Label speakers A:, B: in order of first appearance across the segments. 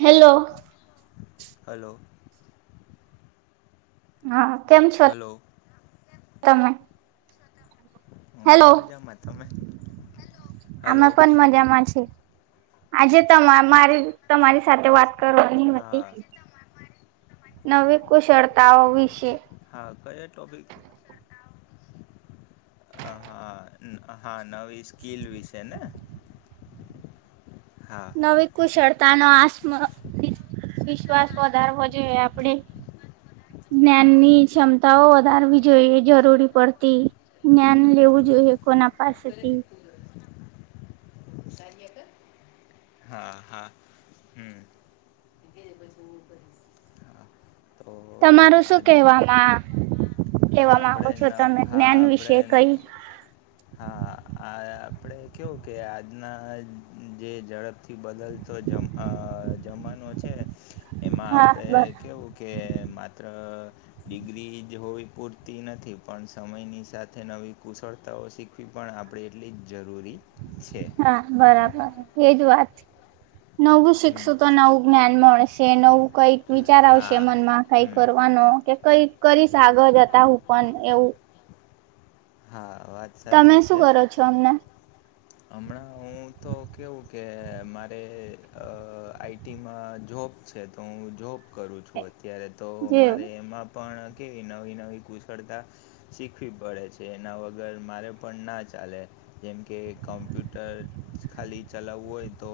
A: Hello
B: hello
A: હા કેમ છો
B: હલો
A: તમે? હેલો
B: હું મજામાં તમે
A: અમે
B: હલો
A: પન મજામાં છી. આજે તમા મારી તમારી સાથે વાત કરવાની હતી.
B: હા
A: નવી કુશળતાઓ વિશે.
B: હા કયા ટોપિક નવી કુશળતાઓ વિશે આ હા. હા નવી સ્કીલ વિશેને? હા
A: નવી કુશળતાનો આસમ વિશ્વાસ વધારવો જોઈએ આપણે જ્ઞાનની ક્ષમતાઓ વધારવી જોઈએ જરૂરી પડતી. જ્ઞાન લેવું જોઈએ કોના પાસેથી.
B: [inaudible] હા હા હમ હા તો
A: તમારું શું
B: આજ
A: કહેવામાં
B: હા
A: કહેવા માંગો
B: આપણે
A: છો
B: ન
A: તમે
B: હા
A: જ્ઞાન વિશે
B: આપણે
A: કંઈ?
B: હા આ આપણે કેવું કે આજના જે ઝડપ થી બદલતો જમ અ જમાનો છે એમાં
A: હા
B: આપણે
A: બર
B: કેવું કે માત્ર ડિગ્રી જ હોવી પૂરતી નથી પણ સમયની સાથે નવી કુશળ તાઓ શીખવી પણ આપણે એટલી જ જરૂરી છે.
A: હા બરાબર એજ વાત નવું
B: હમ.
A: શીખશું તો નવું જ્ઞાન મળશે નવું કઈક વિચાર આવશે
B: હા
A: મનમાં કઈ
B: હમ
A: કરવાનો કે કઈક કરીશ આગળ જતા હું પણ એવું
B: હા વાત
A: તમે
B: સાચી
A: શું
B: છે.
A: કરો છો હમના?
B: હમણાં હું તો કેવું કે મારે આઈ ટીમાં જોબ છે તો હું જોબ કરું છું અત્યારે તો
A: જે
B: મારે એમાં પણ કેવી નવી નવી કુશળતા શીખવી પડે છે એના વગર મારે પણ ના ચાલે જેમ કે કમ્પ્યુટર ખાલી ચલાવવું હોય તો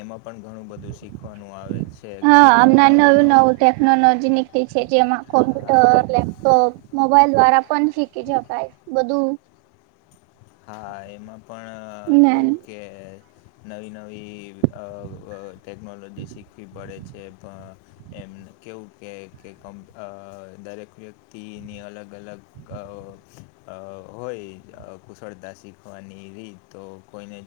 B: એમાં પણ ઘણું બધું શીખવાનું આવે છે. છે, ઘ નવું નવું
A: ટેકનોલોજી નીકતી છે જેમાં
B: હા હા તે
A: કોમ્પ્યુટર, લે લેપટોપ મોબાઈલ દ્વારા પણ શીખી શકાય બધું
B: હા એમાં પણ
A: જ્ઞાન
B: કેવું કે નવી નવી ટેકનોલોજી શીખવી પડે છે. એમ કેવું કે કે દરેક વ્યક્તિની અલગ અલગ અ હોય કુશળતા શીખવાની રીત તો કોઈને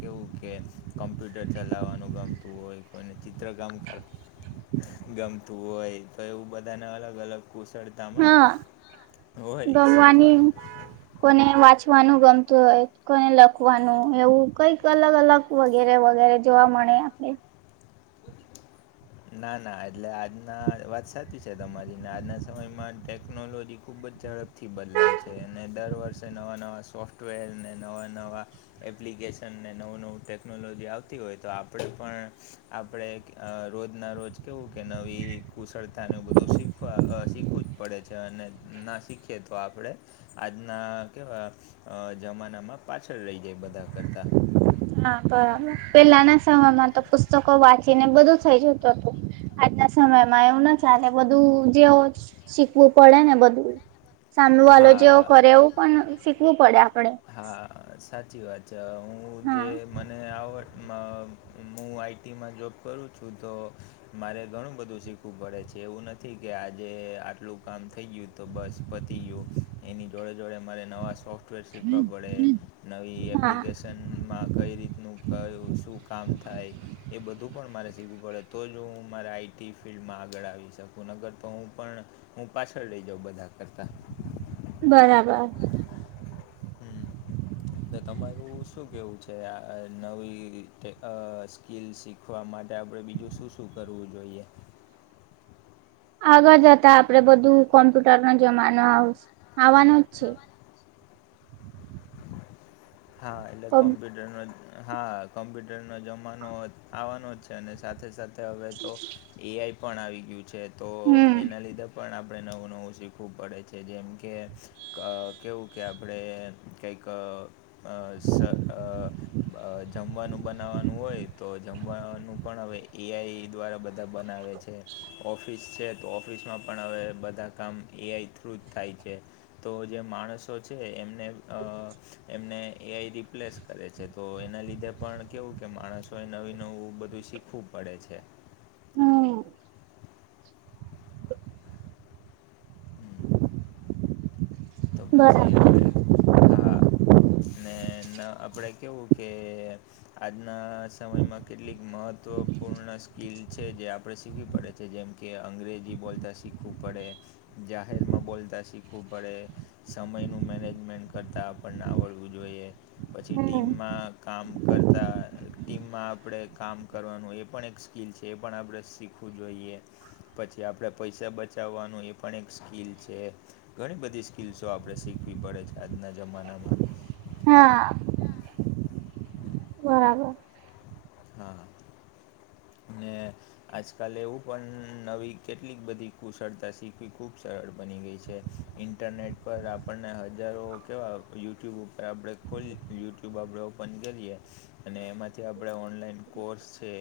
B: કેવું કે કોમ્પ્યુટર ચલાવવાનું ગમતું હોય કોઈને ચિત્ર કામ કર ગમતું હોય તો એવું બધાને અલગ અલગ કુશળતામાં
A: હા
B: હોય
A: ગમવાની
B: શીખવાનું.
A: કોને વાંચવાનું ગમતું હોય કોને લખવાનું એવું કઈક અલગ અલગ વગેરે વગેરે જોવા મળે આપણે
B: ના ના એટલે આજના વાત સા તમારી આજના સમયમાં ટેકનોલોજી ખુબ જ ઝડપથી બદલાય છે અને દર વર્ષે નવા નવા સોફ્ટવેર અનેને નવા નવા એપ્લિકેશન ને નવું નવું ટેકનોલોજી આવતી હોય તો આપણે પણ આપણે રોજના રોજ કેવું કે નવી કુશળતાનું બધું શીખવા શીખવું જ પડે છે અને ના શીખીએ તો આપડે આજના કેવા જમાનામાં પાછળ રહી જાય બધા કરતા.
A: હા બરાબર પેલાના સમયમાં તો પુસ્તકો વાંચીને બધું થઇ જતું હતું. આજના સમયમાં એવું ના ચલે બધું જેવું શીખવું પડે ને બધું. સામે વાલો જેવો
B: હા
A: કરે એવું પણ શીખવું પડે આપડે.
B: હા સાચી વાત છે હું જે
A: હા
B: મને આવડ હું આઈટીમાં જોબ કરું છું તો મારે ઘણું બધું શીખવું પડે છે એવું નથી કે આજે આટલું કામ થઈ ગયું તો બસ પતી ગયું. એની જોડે જોડે મારે નવા સોફ્ટવેર શીખવા પડે નવી એપ્લિક
A: હા
B: માં કઈ રીતનું કયું શું કામ થાય એ બધું પણ મારે શીખવું પડે તો જ હું મારે આઈટી ફિલ્ડમાં આગળ આવી શકું નગર તો હું પણ હું પાછળ લઈ જાઉં બધા કરતા.
A: બરાબર.
B: હમ
A: [inaudible]
B: તમારું શું કેવું છે, આ નવી સ્કીલ શીખવા માટે આપડે બીજું શું શું કરવું જોઈએ.
A: આગળ જતા આપડે બધું કોમ્પ્યુટર નો જમાનો આવ આવવાનો જ છે.
B: હા એટલે કોમ્પ્યુટર હા કોમ્પ્યુટરનો જમાનો આવવાનો જ છે અને સાથે સાથે હવે તો એ આઈ પણ આવી ગયું છે તો
A: હમ
B: એના લીધે પણ આપણે નવું નવું શીખવું પડે છે જેમ કે. કેવું કે આપણે કંઈક અ હ અ જમવાનું બનાવાનું હોય તો જમવાનું પણ હવે એઆઈ દ્વારા. બધા બનાવે છે. ઓફિસ છે તો ઓફિસમાં પણ હવે બધા કામ એઆઈ થ્રુ જ થાય છે. તો જે માણસો છે એમને અ એમને. એઆઈ રિપ્લેસ કરે છે તો એના લીધે પણ કેવું કે માણસોએ નવી નવું બધું શીખ. ખૂબ પડે છે.
A: હમ
B: હમ. તો પછી હવે
A: બરાબર
B: હા. ને ન આપણેે કેવું કે. આજના સમયમાં કેટલીક મહત્વપૂર્ણ સ્કીિલ છે જે આપણે શીખવી પડે છે જેમ. કે અંગ્રેજી બોલતાં શીખવું પડે જાહેરમાં બોલતાં શીખવું પડે. સમયનું મેનેજમેન્ટ કરતાં આપણને આવડવું જોઈએ. પછી
A: હમ
B: ટીમમાં કામ કરતા ટીમમાં આપણેે કામ કરવાનું એ પણ એક. સકીલ છે એ પણ આપણે શીખવું જોઈએ. પછી આપણેે પૈસા બચાવવાનું એ પણ એક સ્કીિલ છે ઘણી બધી. કિલ્સો આપણે શીખવી પડે છે આજના જમાનામાં.
A: હા. બરાબર.
B: હા. ને આજકાલે એવું પણ નવી કેટલીક બધી કુશળતા શીખવી ખૂબ સરળ બની ગઈ છે. ઇન્ટરનેટ પર આપણને હજારો કેવા યુટ્યુબ ઉપર આપણે કુલ યુટ્યુબ આપણે ઓપન કરીએ અને એમાંથી આપણે ઓનલાઈન કોર્સ છે.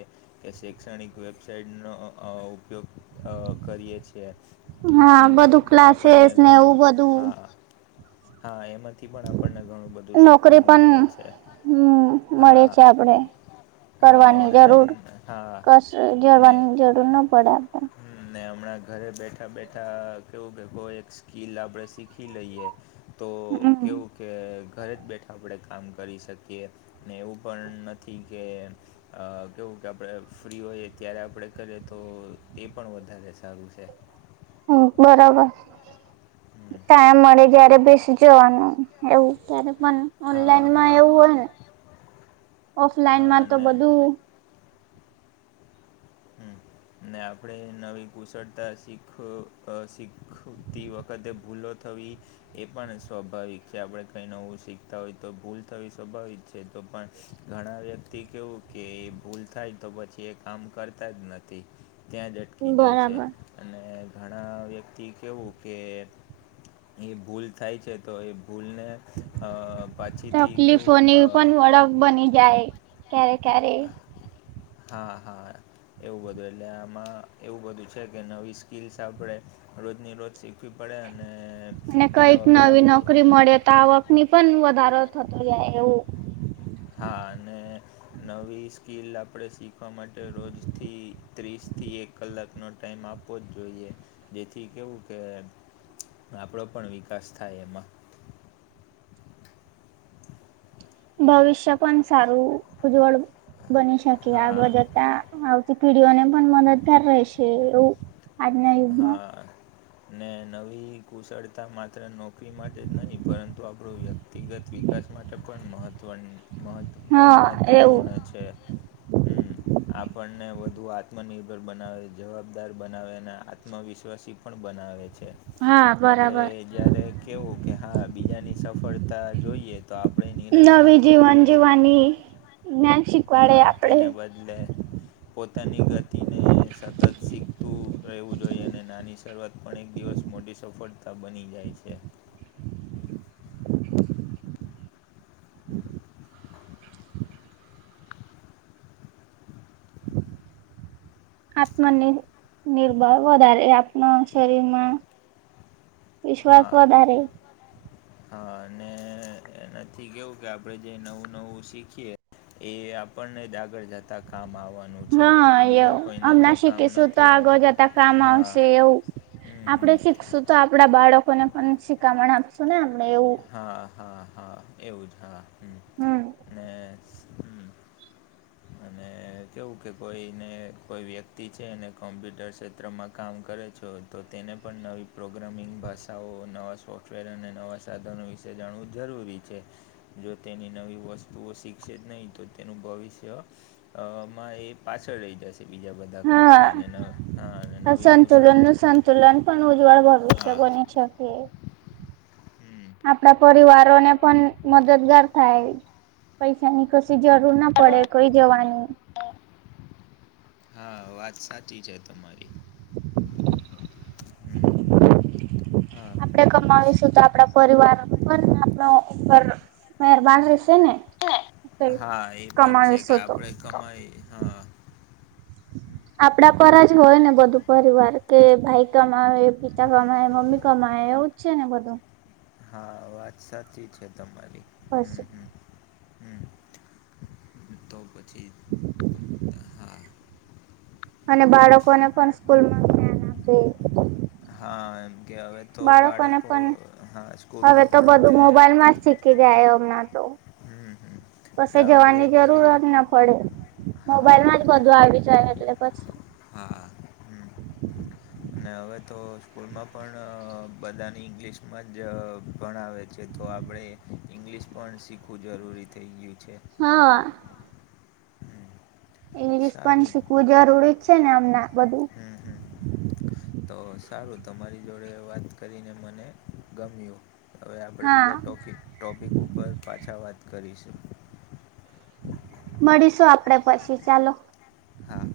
B: કે શૈક્ષણિક વેબસાઇટનો અ ઉપયોગ અ કરીએ છીએ
A: હા બધું
B: એમાંથી આપણને
A: ક્લાસીસ ને
B: ઘણું
A: એવું બધું
B: હા હા એમાંથી પણ આપણને ઘણું બધું
A: નોકરી
B: શીખવાનું
A: પણ
B: મળે
A: હ
B: છે
A: મળે
B: હા
A: છે આપડે
B: હા
A: કરવાની
B: ઓનલાઈન
A: જરૂર
B: હા
A: કશે
B: ને
A: જવાની જરૂર ના પડે આપે.
B: હમ ને હમણાં ઘરે બેઠા બેઠા કેવું કે કો એક સ્કીિલ આપણેે શીખી લઈએ. તો
A: હમ
B: કેવું કે ઘરે જ બેઠા આપણેે કામ કરી શકીએ ને એવું પણ નથી કે અ કેવું કે આપણે ફ્રી હોઈએ ત્યારે આપડણે કરીએ તો એ પણ વધારે સારું છે.
A: હમ બરોબર
B: હમ
A: ટાઈમ મળે જયારે બેસી જવાનું એવું ત્યારે મને
B: હા
A: ઓનલાઈનમાં
B: હા
A: એવું હોય ને
B: હા
A: ઓફલાઈનમાં તો
B: અને
A: બધું. [inaudible]
B: હમ. ને આપણે નવી કુશળતા શીખ શીખતી વખતે ભૂલો. થવી. એ પણ સ્વાભાવિક છે આપણે કઈ નવું શીખતા હોય તો ભૂલ થવી સ્વાભાવિક છે તો પણ ઘણા વ્યક્તિ કેવું કે એ ભૂલ થાય તો પછી એ કામ કર જ નથી ત્યાં જ અટકી જાય છે.
A: બરાબર
B: અને ઘણા વ્યક્તિ કહેવું કે એ ભૂલ થાય છે તો એ ભૂલને અ પાછીથી કેવુંઅ
A: સડક બની જાય ક્યારે ક્યારે
B: હા હા. એવું બધું એટલે આમાં એવું બધું છે કે નવી સ્કીલ્સ આપણે રોજની રોજ શ શીખવી પડે અને.
A: અને
B: એના
A: કઈક
B: વગર
A: નવી
B: આપણું
A: નોકરી મળે તો આવકની પણ વધારો થતો જાય એવું.
B: હા અને નવી સ્કીિલ આપણે શીખવા માટે રોજથી ત્રીસ થી એક કલાકનો ટાઈમ આપવો જ જોઈએ જેથી કેવું કે આપણો પણ વિકાસ થાય એમાં.
A: ભવિષ્ય પણ સારું ઉજ્જવળ બની શકે
B: હા
A: આગળ જતા - આવતી પીડીઓને પણ મદદગાર રહેશે એવું આજ.
B: હા ને નવી કુશળતા માત્ર નોકરી માટે જ નહીં પરંતુ આપડુ વ્યક્તિ વ્યક્તિગત વિકાસ માટે પણ મહત્વ મહ
A: હા એવું
B: મહત્ત્વપૂર્ણ છે. હમ્મ આપણને વધુ આત્મનિર્ભર બનાવે જવાબદાર બનાવેને આત્મવિશ્વાસી પણ બનાવે છે
A: હા
B: આપણે
A: બરાબર
B: જ્યારે કેવું કે હા બીજાની સફળતા જોઈએ તો આપણે નિરાશ ના
A: નવી
B: થવું
A: જીવન
B: જોઈએ.
A: જીવવાની [unintelligible]
B: હા
A: આપડે
B: તેને બદલે પોતાની ગતિને સતત શીખતું. રહેવું જોઈએ અને નાની શરૂઆત પણ એક દિવસ મોટી સફળતા બની જાય છે. [inaudible]
A: આત્મ નીર નિર્ભર વધારે આપના શરીરમાં વિશ્વાસ
B: હા.
A: વધારે
B: હા અને એનાથી કેવું કે આપણે જે નવું નવું શીખીએ એ આપણને જ આગળ જતા કામ આવવાનું. છે
A: હા
B: એ બીજા
A: એવું
B: કોઈને તો
A: હમણા
B: કામ
A: શીખીશું તો
B: નથી આવ
A: આગળ જતા કામ
B: હા
A: આવશે એવું
B: હમ હમ
A: આપણે શીખશું તો આપડા બાળકોને પણ શીખામણ આપશું ને આપણે એવું.
B: હા હા હા એવું જ હા હમ
A: હમ્મ
B: ને હમ અને કેવું કે કોઈને કોઈ વ્યક્તિ છે એને કોમ્પ્યુટર ક્ષેત્રમાં કામ કરે છો તો તેને પણ નવી પ્રોગ્રામિંગ ભાષાઓ નવા સોફ્ટવેર અને નવા સાધનો વિ તે જાણવું જરૂરી છે જો તેની નવી વસ્તુઓ શીખશે જ નહીં તો તેનું ભવિષ્ય અમાં એ પાછળ રહી જશે બીજા બધા કરતા
A: હા
B: અને હા નવી કુશળતા
A: તુલન પણ ઉજ્જવળ ભવિષ્ય
B: હા
A: બની શકે
B: હમ
A: આપણા પરિવારો ને પણ મદદગાર થાય પૈસાની કસી જરૂર ના પડે કોઈ જવાની
B: હા વાત સાચી છે તમારી હમ્મ
A: આપણેે કમાવીશું તો આપણા પરિવાર પણ આપણો ઉપર મહેરબાન હશેને કઈ
B: હા એ પણ છે કે
A: કમાવીશુ તો
B: આપણે કમાઈ હા
A: આપડા પર રજ હોય ને બધું પરિવાર કે ભાઈ કમાવે પિતા કમાય મમ્મી કમાવે એવું જ છે ને બધું
B: હા વાત સાચી છે તમારી હમ્મ હમ્મ તો પછી
A: [inaudible]
B: હા
A: અને બાળકોને પણ સ્કૂલમાં હમ્મ હમ્મ તેજ
B: હા એમ કે હવે તો
A: બાળકોને
B: બાળકો
A: પણ
B: હા
A: હવે
B: સ્કૂલમાં
A: તો
B: પણ
A: બધું
B: હવે
A: મોબાઈલ માં જ શીખી જાય હમણા તો
B: હમ હમ
A: પછી
B: એટલે
A: જવાની
B: અંગ્રેજી
A: જરૂરત ના પડે
B: હા
A: મોબાઈલમાં જ
B: અને
A: બધું આવી જાય એટલે પસી
B: હા હમ્મ ને હવે તો સ્કૂલમાં પણ આ બધાની ઇંગ્લિશમાં જ ભણાવે છે તો આપણે ઇંગ્લિશ પણ શીખવું જરૂરી થઈ ગયું છે
A: હા
B: હમ
A: ઇંગ્લિશ પન
B: સારું
A: શીખવું જરૂરી જ છે ને હમના બધું.
B: હમ હમ તો સારું તમારી જોડે વાત કરીને મને ગમ્યું. હવે આપડે
A: હા
B: બીજા ટોપિક ટોપિક ઉપર પાછા વાત કરીશું.
A: મળીશું આપડે પછી ચાલો.
B: હા